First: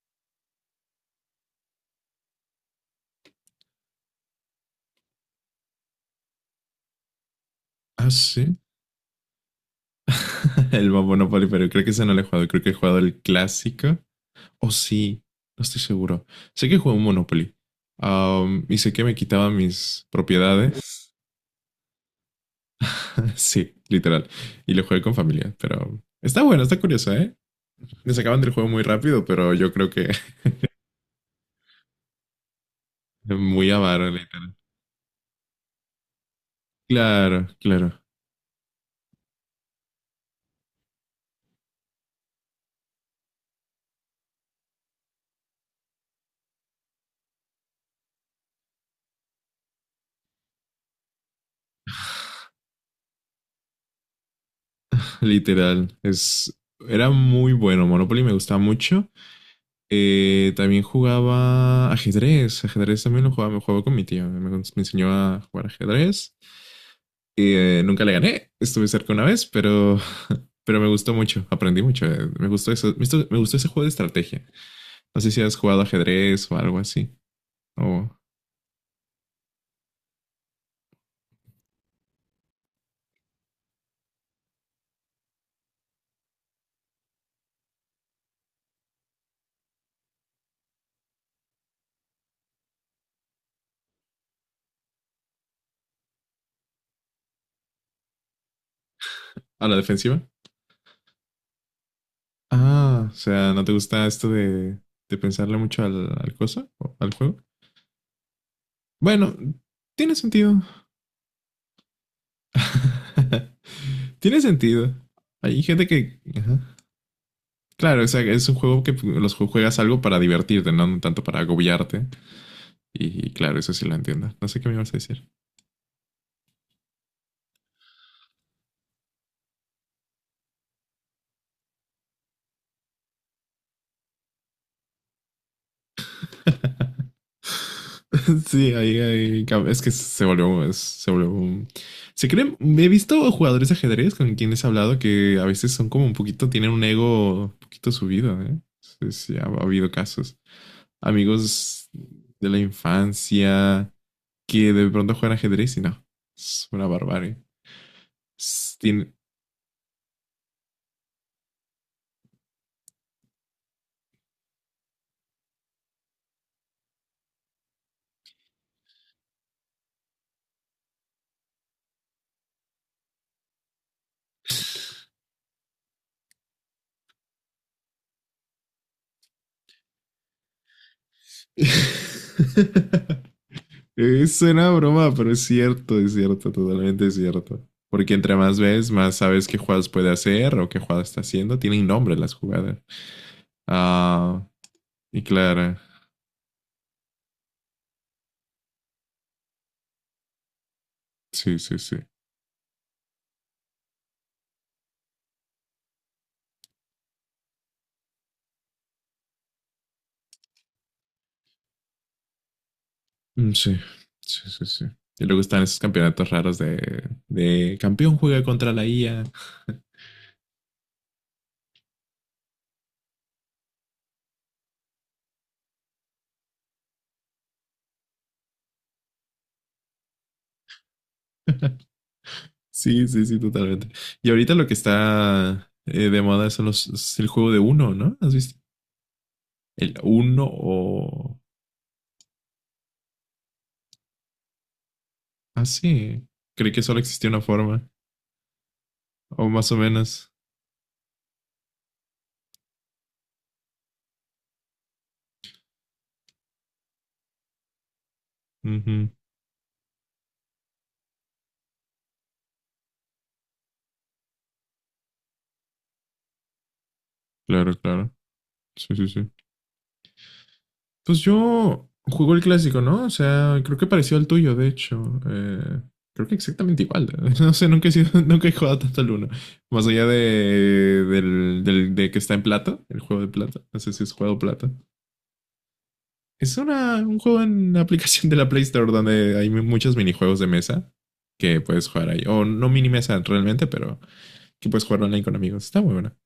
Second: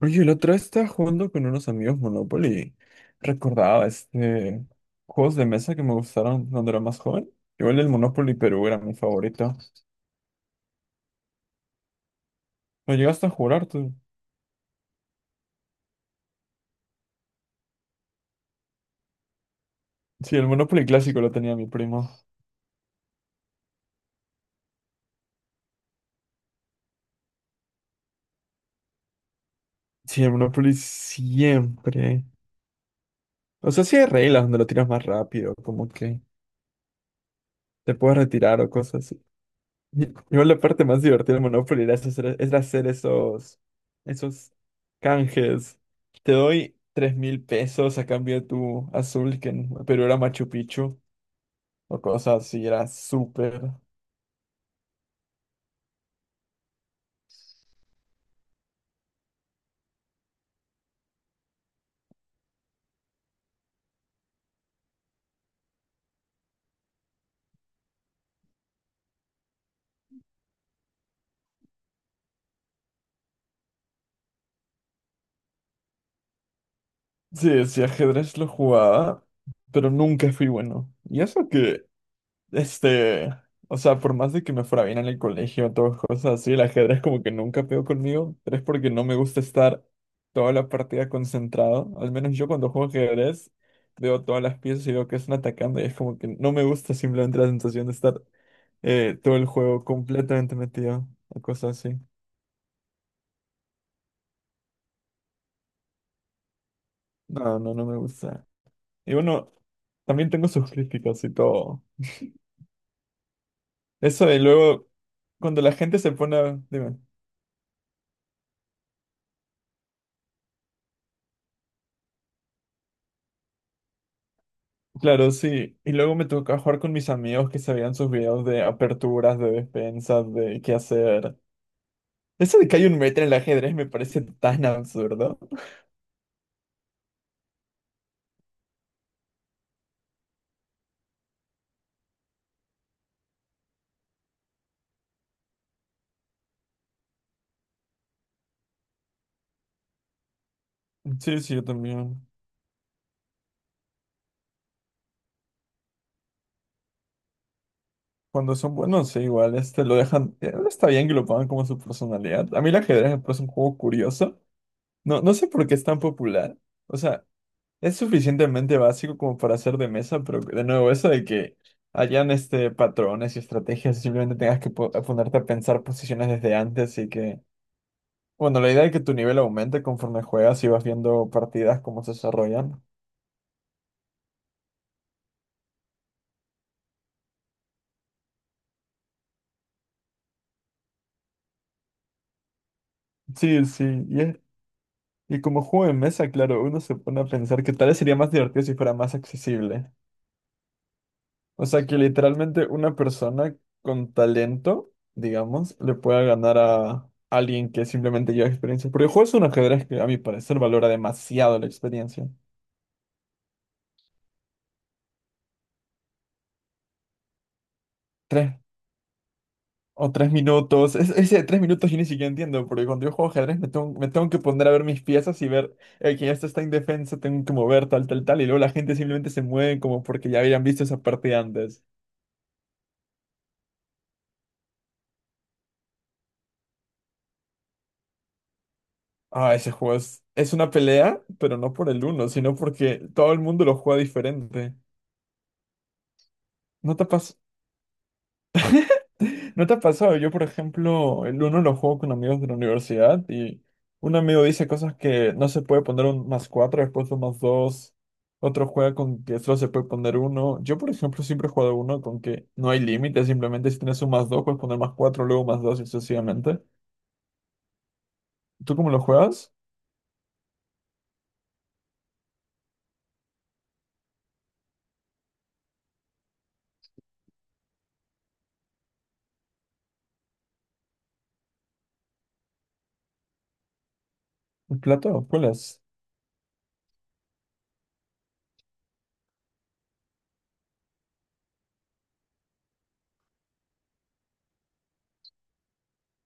Oye, la otra vez estaba jugando con unos amigos Monopoly. Recordaba juegos de mesa que me gustaron cuando era más joven. Igual el Ah, Monopoly sí. Perú era mi favorito. El Bob Monopoly, pero creo que ese no lo he jugado. Creo que he ¿Lo jugado el llegaste a jugar tú? clásico. O sí, no estoy seguro. Sé que jugué un Monopoly. Y sé que me quitaba mis Sí, el Monopoly propiedades. clásico lo tenía mi primo. Sí, literal. Y lo jugué con familia, pero está bueno, está curioso, ¿eh? Me sacaban del juego muy rápido, pero yo creo que Sí, el Monopoly siempre. O muy sea, sí hay avaro, reglas literal. donde lo tiras más rápido, como que Claro, te claro, puedes retirar o cosas. Igual la parte más divertida de Monopoly era hacer esos canjes. Te doy 3000 pesos a cambio de tu azul, que en Perú era Machu Picchu, o cosas así, era súper. literal. Era muy bueno. Monopoly me gustaba mucho. También jugaba ajedrez. Ajedrez también lo jugaba, me jugaba con mi tío. Me enseñó a jugar ajedrez. Y, nunca le gané. Estuve cerca una vez, pero me gustó mucho. Aprendí mucho. Me gustó eso. Me gustó ese juego de estrategia. No sé si has jugado ajedrez o algo así. Sí, sí, O ajedrez lo jugaba, pero nunca fui bueno. Y eso que Este, o sea, por más de que me fuera bien en el colegio, todas cosas así, el ajedrez como que nunca pegó conmigo, pero es porque no me gusta estar toda la partida concentrado. Al menos yo cuando juego ajedrez veo todas las piezas y veo que están atacando y es como que no me gusta simplemente la sensación de estar todo el a la juego defensiva. completamente metido o cosas así. Ah, o sea, ¿no te gusta esto de, pensarle mucho al, cosa? ¿O al juego? No, no, no me gusta. Y Bueno, bueno, tiene también tengo sentido. sus críticas y todo. Eso de Tiene luego, sentido. cuando Hay la gente gente se que pone... a- ajá. Dime. Claro, o sea, es un juego que los juegas algo para divertirte, no tanto para agobiarte. Y claro, eso sí lo entiendo. No sé qué me ibas a decir. Claro, sí. Y luego me tocó jugar con mis amigos que sabían sus videos de aperturas, de despensas, de qué hacer. Eso de que hay un metro en el ajedrez me parece tan absurdo. Sí, ahí, es que se volvió, se volvió. Se creen, He visto jugadores de ajedrez con quienes he hablado que a veces son como un poquito, tienen un ego un poquito subido, ¿eh? Sí, sí, ha habido casos. Sí, sí, yo Amigos también. de la infancia que de pronto juegan ajedrez y no. Es una barbarie. Cuando son Es- buenos, tiene- sí, igual, este, lo dejan, está bien que lo pongan como su personalidad. A mí el ajedrez me parece un juego curioso. No, no sé por qué es tan popular. O sea, es suficientemente básico como para hacer de mesa, pero de nuevo, eso de que hayan, este, patrones y estrategias y simplemente tengas que ponerte a pensar posiciones desde antes y que... Bueno, la idea es que tu nivel aumente conforme juegas y vas viendo partidas, cómo se desarrollan. suena a broma, pero es cierto, totalmente es cierto. Porque entre más ves, más sabes qué jugadas puede hacer o qué jugadas está haciendo. Tienen nombre las jugadas. Sí, sí, Ah, y y como claro, juego de mesa, claro, uno se pone a pensar que tal vez sería más divertido si fuera más accesible. sí, O sí, sea, que sí. literalmente una persona con talento, digamos, le pueda ganar a alguien que simplemente lleva experiencia. Porque el juego es un ajedrez que a mi parecer valora demasiado la experiencia. Mm, sí, sí, sí, sí. Y luego están esos campeonatos raros de, campeón juega contra la IA. O 3 minutos. Ese de 3 minutos yo ni siquiera entiendo, porque cuando yo juego ajedrez me tengo que poner a ver mis piezas y ver que ya está indefensa, tengo que mover tal, tal, tal, y luego la gente simplemente se mueve como porque ya habían visto esa partida antes. Sí, sí, sí, totalmente. Y ahorita lo que está de moda son es el juego de uno, ¿no? ¿Has visto? Ah, ese juego ¿El uno es una pelea, o? pero no por el uno, sino porque todo el mundo lo juega diferente. Ah, sí. Creí que ¿No solo te existía pasa? una forma. O ¿No más te o ha pasado? Yo, menos. por ejemplo, el uno lo juego con amigos de la universidad y un amigo dice cosas que no se puede poner un más cuatro, después un más dos. Otro juega Ujú, con que solo se puede poner uno. Yo, por ejemplo, siempre he jugado uno con que no hay límite, simplemente si tienes un más dos, puedes poner más cuatro, luego más dos y sucesivamente. claro, claro. ¿Tú cómo Sí, lo sí, sí. juegas? Pues yo juego el clásico, ¿no? O sea, creo que pareció al tuyo, de hecho. Creo que exactamente igual. No sé, nunca he sido, nunca he jugado tanto al uno. Más allá de que está en plata, el juego de plata. No sé si es juego plata. ¿El plato? ¿Cuál es? Es un juego en la aplicación de la Play Store donde hay muchos minijuegos de mesa que puedes jugar ahí. O no mini mesa realmente, pero que puedes jugar online con amigos. Está muy buena.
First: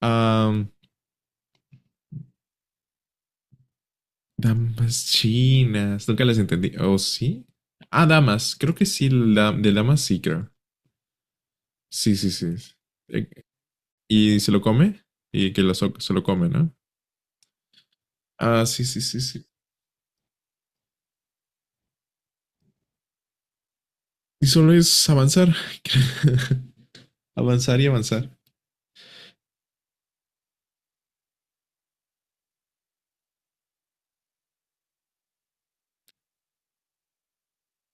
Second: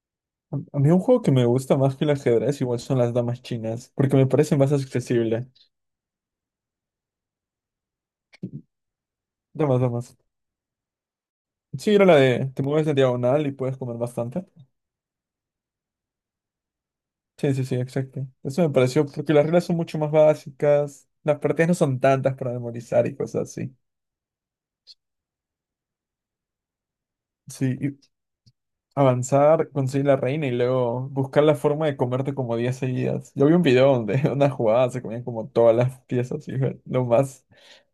Ah, A mí un juego que me gusta más que el ajedrez igual son las damas chinas, porque me parece más damas accesible. chinas. Nunca las entendí. ¿O sí? Ah, damas. Creo que sí, de Damas, damas damas. sí, creo. Sí, era la Sí, sí, sí. de te mueves en Eh, diagonal y puedes comer Y bastante. se lo come. Y que lo se lo come, ¿no? Sí, sí, sí, exacto. Eso Ah, me sí, sí, pareció, sí, porque las sí. reglas son mucho más básicas, las partidas no son tantas para memorizar y cosas así. Y solo es avanzar. Sí, Avanzar y y avanzar. avanzar, conseguir la reina y luego buscar la forma de comerte como 10 seguidas. Yo vi un video donde una jugada se comían como todas las piezas y fue lo más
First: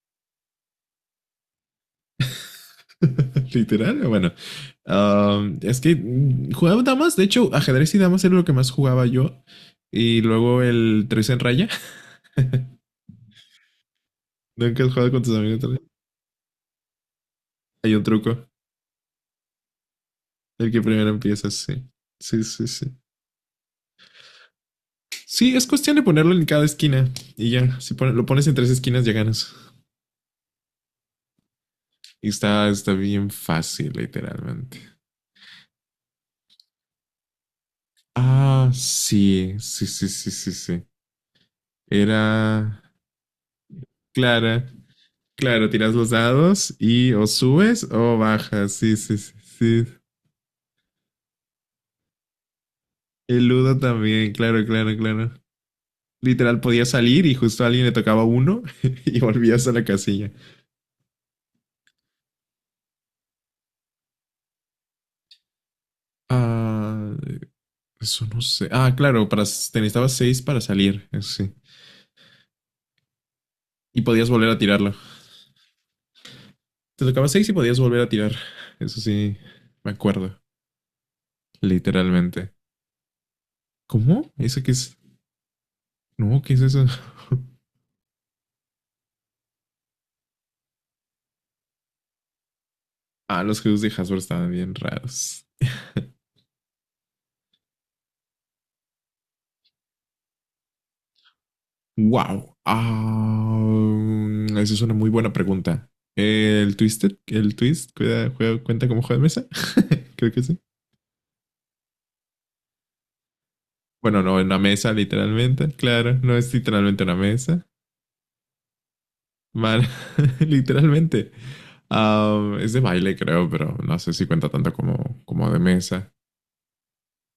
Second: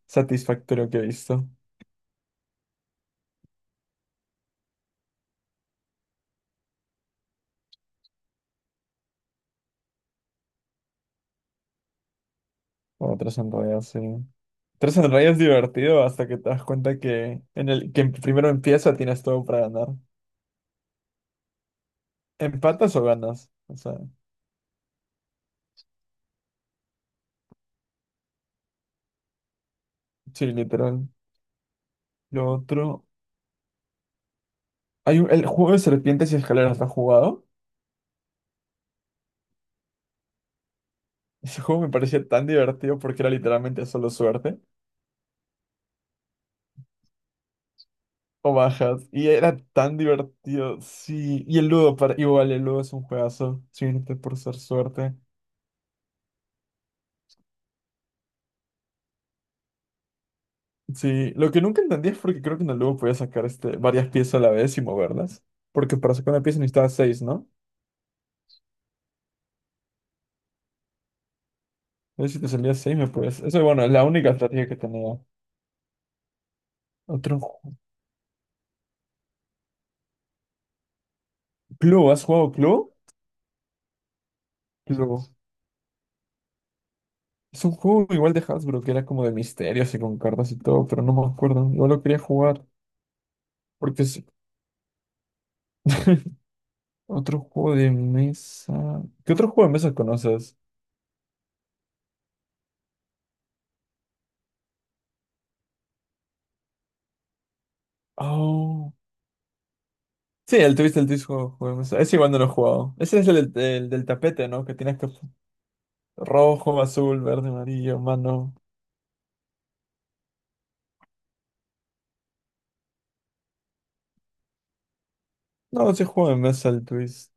satisfactorio que he visto. Literal, bueno. Es que jugaba damas. De hecho, ajedrez y damas era lo que más jugaba yo. Y luego el tres en raya. O tres enrayas, sí. ¿Nunca has Tres jugado con enrayas tus es amigos tres? divertido hasta que te das cuenta que en el Hay un que truco. primero empieza tienes todo para ganar. El que primero empieza, sí. Sí, sí, sí. ¿Empatas o ganas? O sea, Sí, es cuestión de ponerlo en cada esquina y ya. Si lo pones en tres esquinas, ya ganas. sí, literal. Y Lo está otro. bien fácil, literalmente. El juego de serpientes y escaleras, ¿lo has jugado? Ah, sí, sí, sí, sí, sí, sí. Ese juego me Era parecía tan divertido porque era literalmente solo suerte Clara. Claro, tiras los dados y o subes o o bajas. Sí, bajas. sí, Y sí, era sí. tan divertido, sí. Y el Ludo, para, igual, el Ludo es un El juegazo, Ludo simplemente también, por ser claro, claro, suerte. claro. Literal, podía salir y justo a alguien le tocaba uno y volvías a la casilla. Sí, lo que nunca entendí es porque creo que en el Ludo podías sacar este, varias piezas a la vez y moverlas. Porque para sacar una pieza necesitabas Ah, 6, ¿no? eso no sé. Ah, claro, te necesitabas seis para salir, eso sí. Entonces si te salía 6 me puedes... Eso, bueno, es Y la podías única volver a estrategia que tirarlo. tenía. Te tocaba Otro... seis y ju- podías volver a tirar. Eso sí, me acuerdo, Clue, ¿has jugado literalmente. Clue? ¿Cómo? ¿Eso qué es? Clue. No, ¿qué es eso? Es un juego igual de Hasbro, que era como de misterios y con cartas y todo, pero no me acuerdo. Yo lo quería jugar, Ah, los juegos de porque Hasbro es estaban bien raros. otro juego de mesa. ¿Qué otro juego de mesa conoces? Wow. Ah, esa es una muy buena pregunta. El Twisted, el Twist, cuida, juega, cuenta Oh. como juego de mesa. Creo que Sí, sí. el Twist, juego de mesa. Ese igual no lo he jugado. Ese es del el del Bueno, no, en tapete, una ¿no? Que mesa, tienes que... literalmente. Claro, no es Rojo, literalmente una azul, verde, mesa. amarillo, mano. Man, literalmente. Ah, es de baile, creo, pero no sé si cuenta tanto como, de No, ese mesa. juego de mesa, el Twist.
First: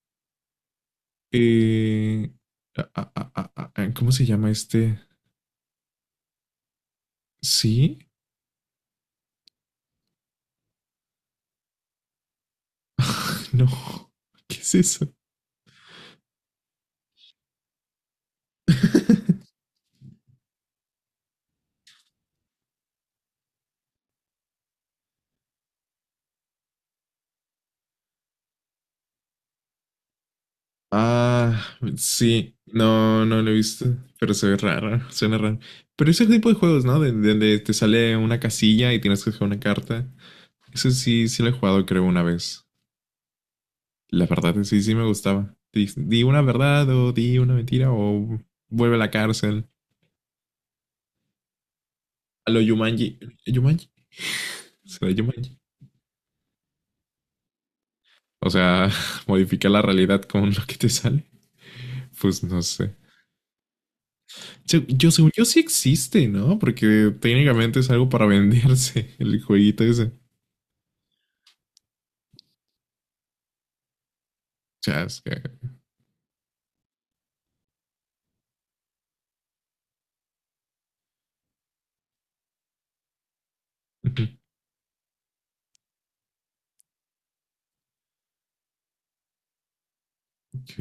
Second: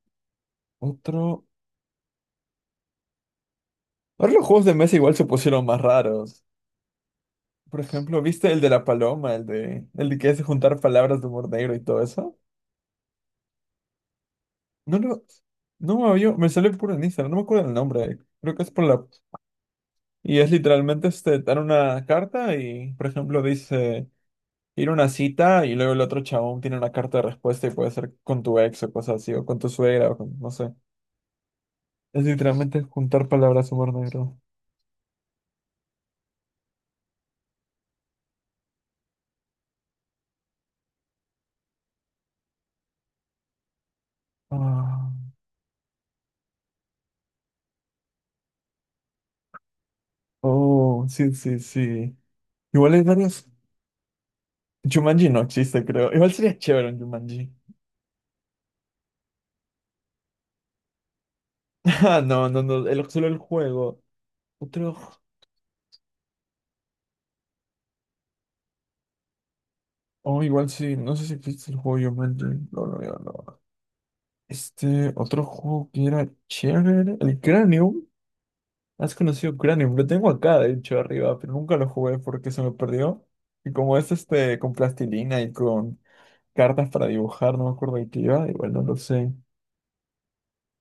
Otro... Eh, ¿Cómo se Ahora los llama juegos de mesa este? igual se pusieron más raros. Por ¿Sí? ejemplo, ¿viste el de la paloma? El de que hace juntar palabras de humor negro y todo eso. No. ¿Qué es No eso? lo. No me había- Me sale por en Instagram, no me acuerdo el nombre. Creo que es por la. Y es literalmente este, dar una carta y, por ejemplo, dice ir a una cita y luego el otro chabón tiene una carta de respuesta y puede ser con tu ex o cosas así, o con tu suegra, o con, no sé. Ah, Es sí. literalmente No, juntar no lo he palabras visto, humor pero negro. se ve raro, suena raro. Pero es el tipo de juegos, ¿no? Donde te sale una casilla y tienes que jugar una carta. Eso sí, sí lo he jugado, creo, una vez. La verdad es que sí, sí me Ah. gustaba. Di una verdad o di una mentira o vuelve a la cárcel. Oh, sí, sí, sí. A lo Igual hay Yumanji. varios. ¿Yumanji? ¿Será Jumanji no Yumanji? existe, creo. Igual sería chévere un Jumanji. O sea, modificar la realidad con lo que te sale. Ah, Pues no, no no, no. sé. El, solo el juego. Otro. Yo, según yo, sí existe, ¿no? Porque técnicamente es algo para venderse el jueguito ese. Oh, igual sí, no sé si existe el juego Jumanji. No, no, no, no. Este Chasca. otro juego que era chévere, el Cranium. ¿Has conocido Cranium? Lo tengo acá, de hecho, arriba, pero nunca lo jugué porque se me perdió. Y como es este con plastilina y con cartas para dibujar, no me acuerdo de qué iba, igual no lo sé. Ok.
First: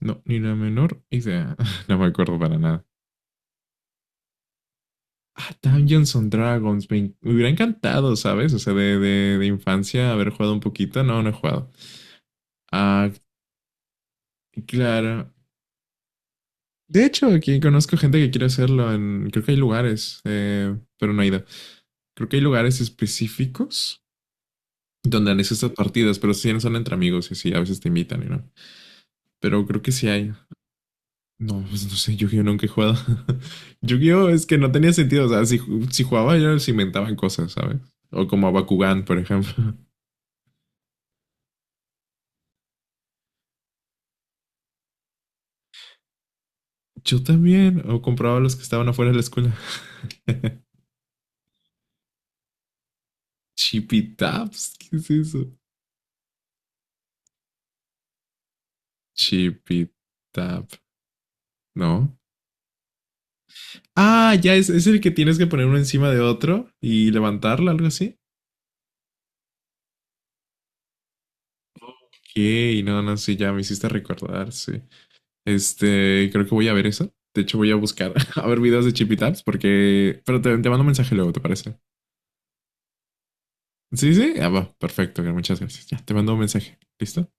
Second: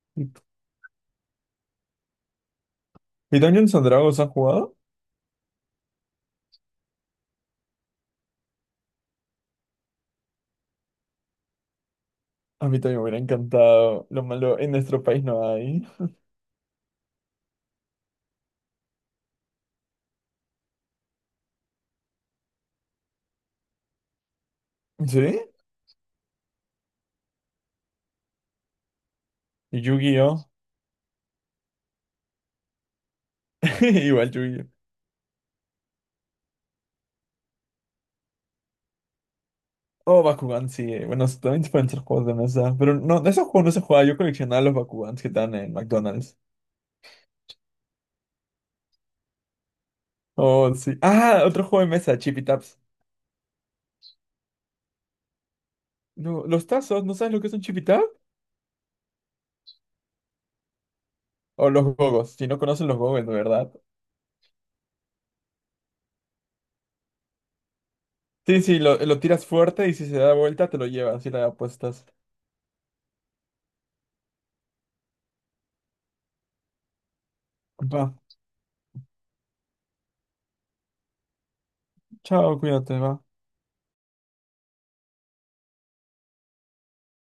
No, ¿Y ni la menor idea. No me acuerdo para nada. y Dungeons and Dragons has jugado? Ah, Dungeons and Dragons. Me hubiera encantado, ¿sabes? O sea, de infancia haber jugado un poquito. No, no he jugado. A mí también me Ah, hubiera encantado. Lo malo, en nuestro país claro. no hay. De hecho, aquí conozco gente que quiere hacerlo. Creo que hay lugares, pero no he ido. Creo que hay lugares específicos donde ¿Sí? han hecho estas partidas, pero sí son entre amigos y sí, a veces te invitan y no. Pero ¿Y creo que sí hay. Yu-Gi-Oh? No, pues no sé, Yu-Gi-Oh nunca he jugado. Yu-Gi-Oh Igual es que Yu-Gi-Oh. no tenía sentido. O sea, si jugaba yo se inventaban cosas, ¿sabes? O como a Bakugan, por ejemplo. Oh, Bakugan, sí. Bueno, también pueden ser juegos de mesa. Pero no, de esos juegos no se juega. Yo coleccionaba los Bakugans que están en McDonald's. Yo también. O compraba los que estaban afuera de la escuela. Oh, sí. Ah, otro juego de mesa, Chippy Taps. Chippy Taps. ¿Qué es eso? No, los tazos, ¿no sabes lo que es un Chippy Tap? Chippy Tap. O los No. gogos, si no conocen los gogos, de verdad. Ah, ya es el que tienes que poner uno encima de otro y levantarlo, algo así. Sí, sí, lo tiras fuerte y si se da vuelta te lo llevas y la apuestas. Ok, no, no, sí, ya me hiciste recordar, sí. Este, creo que voy a ver eso. De hecho, voy a Va, buscar a ver videos de Chippy Taps porque. Pero te mando un mensaje luego, ¿te parece? chao, cuídate, va. Sí, sí. Ah, va, perfecto, muchas gracias. Ya, te mando un mensaje. ¿Listo?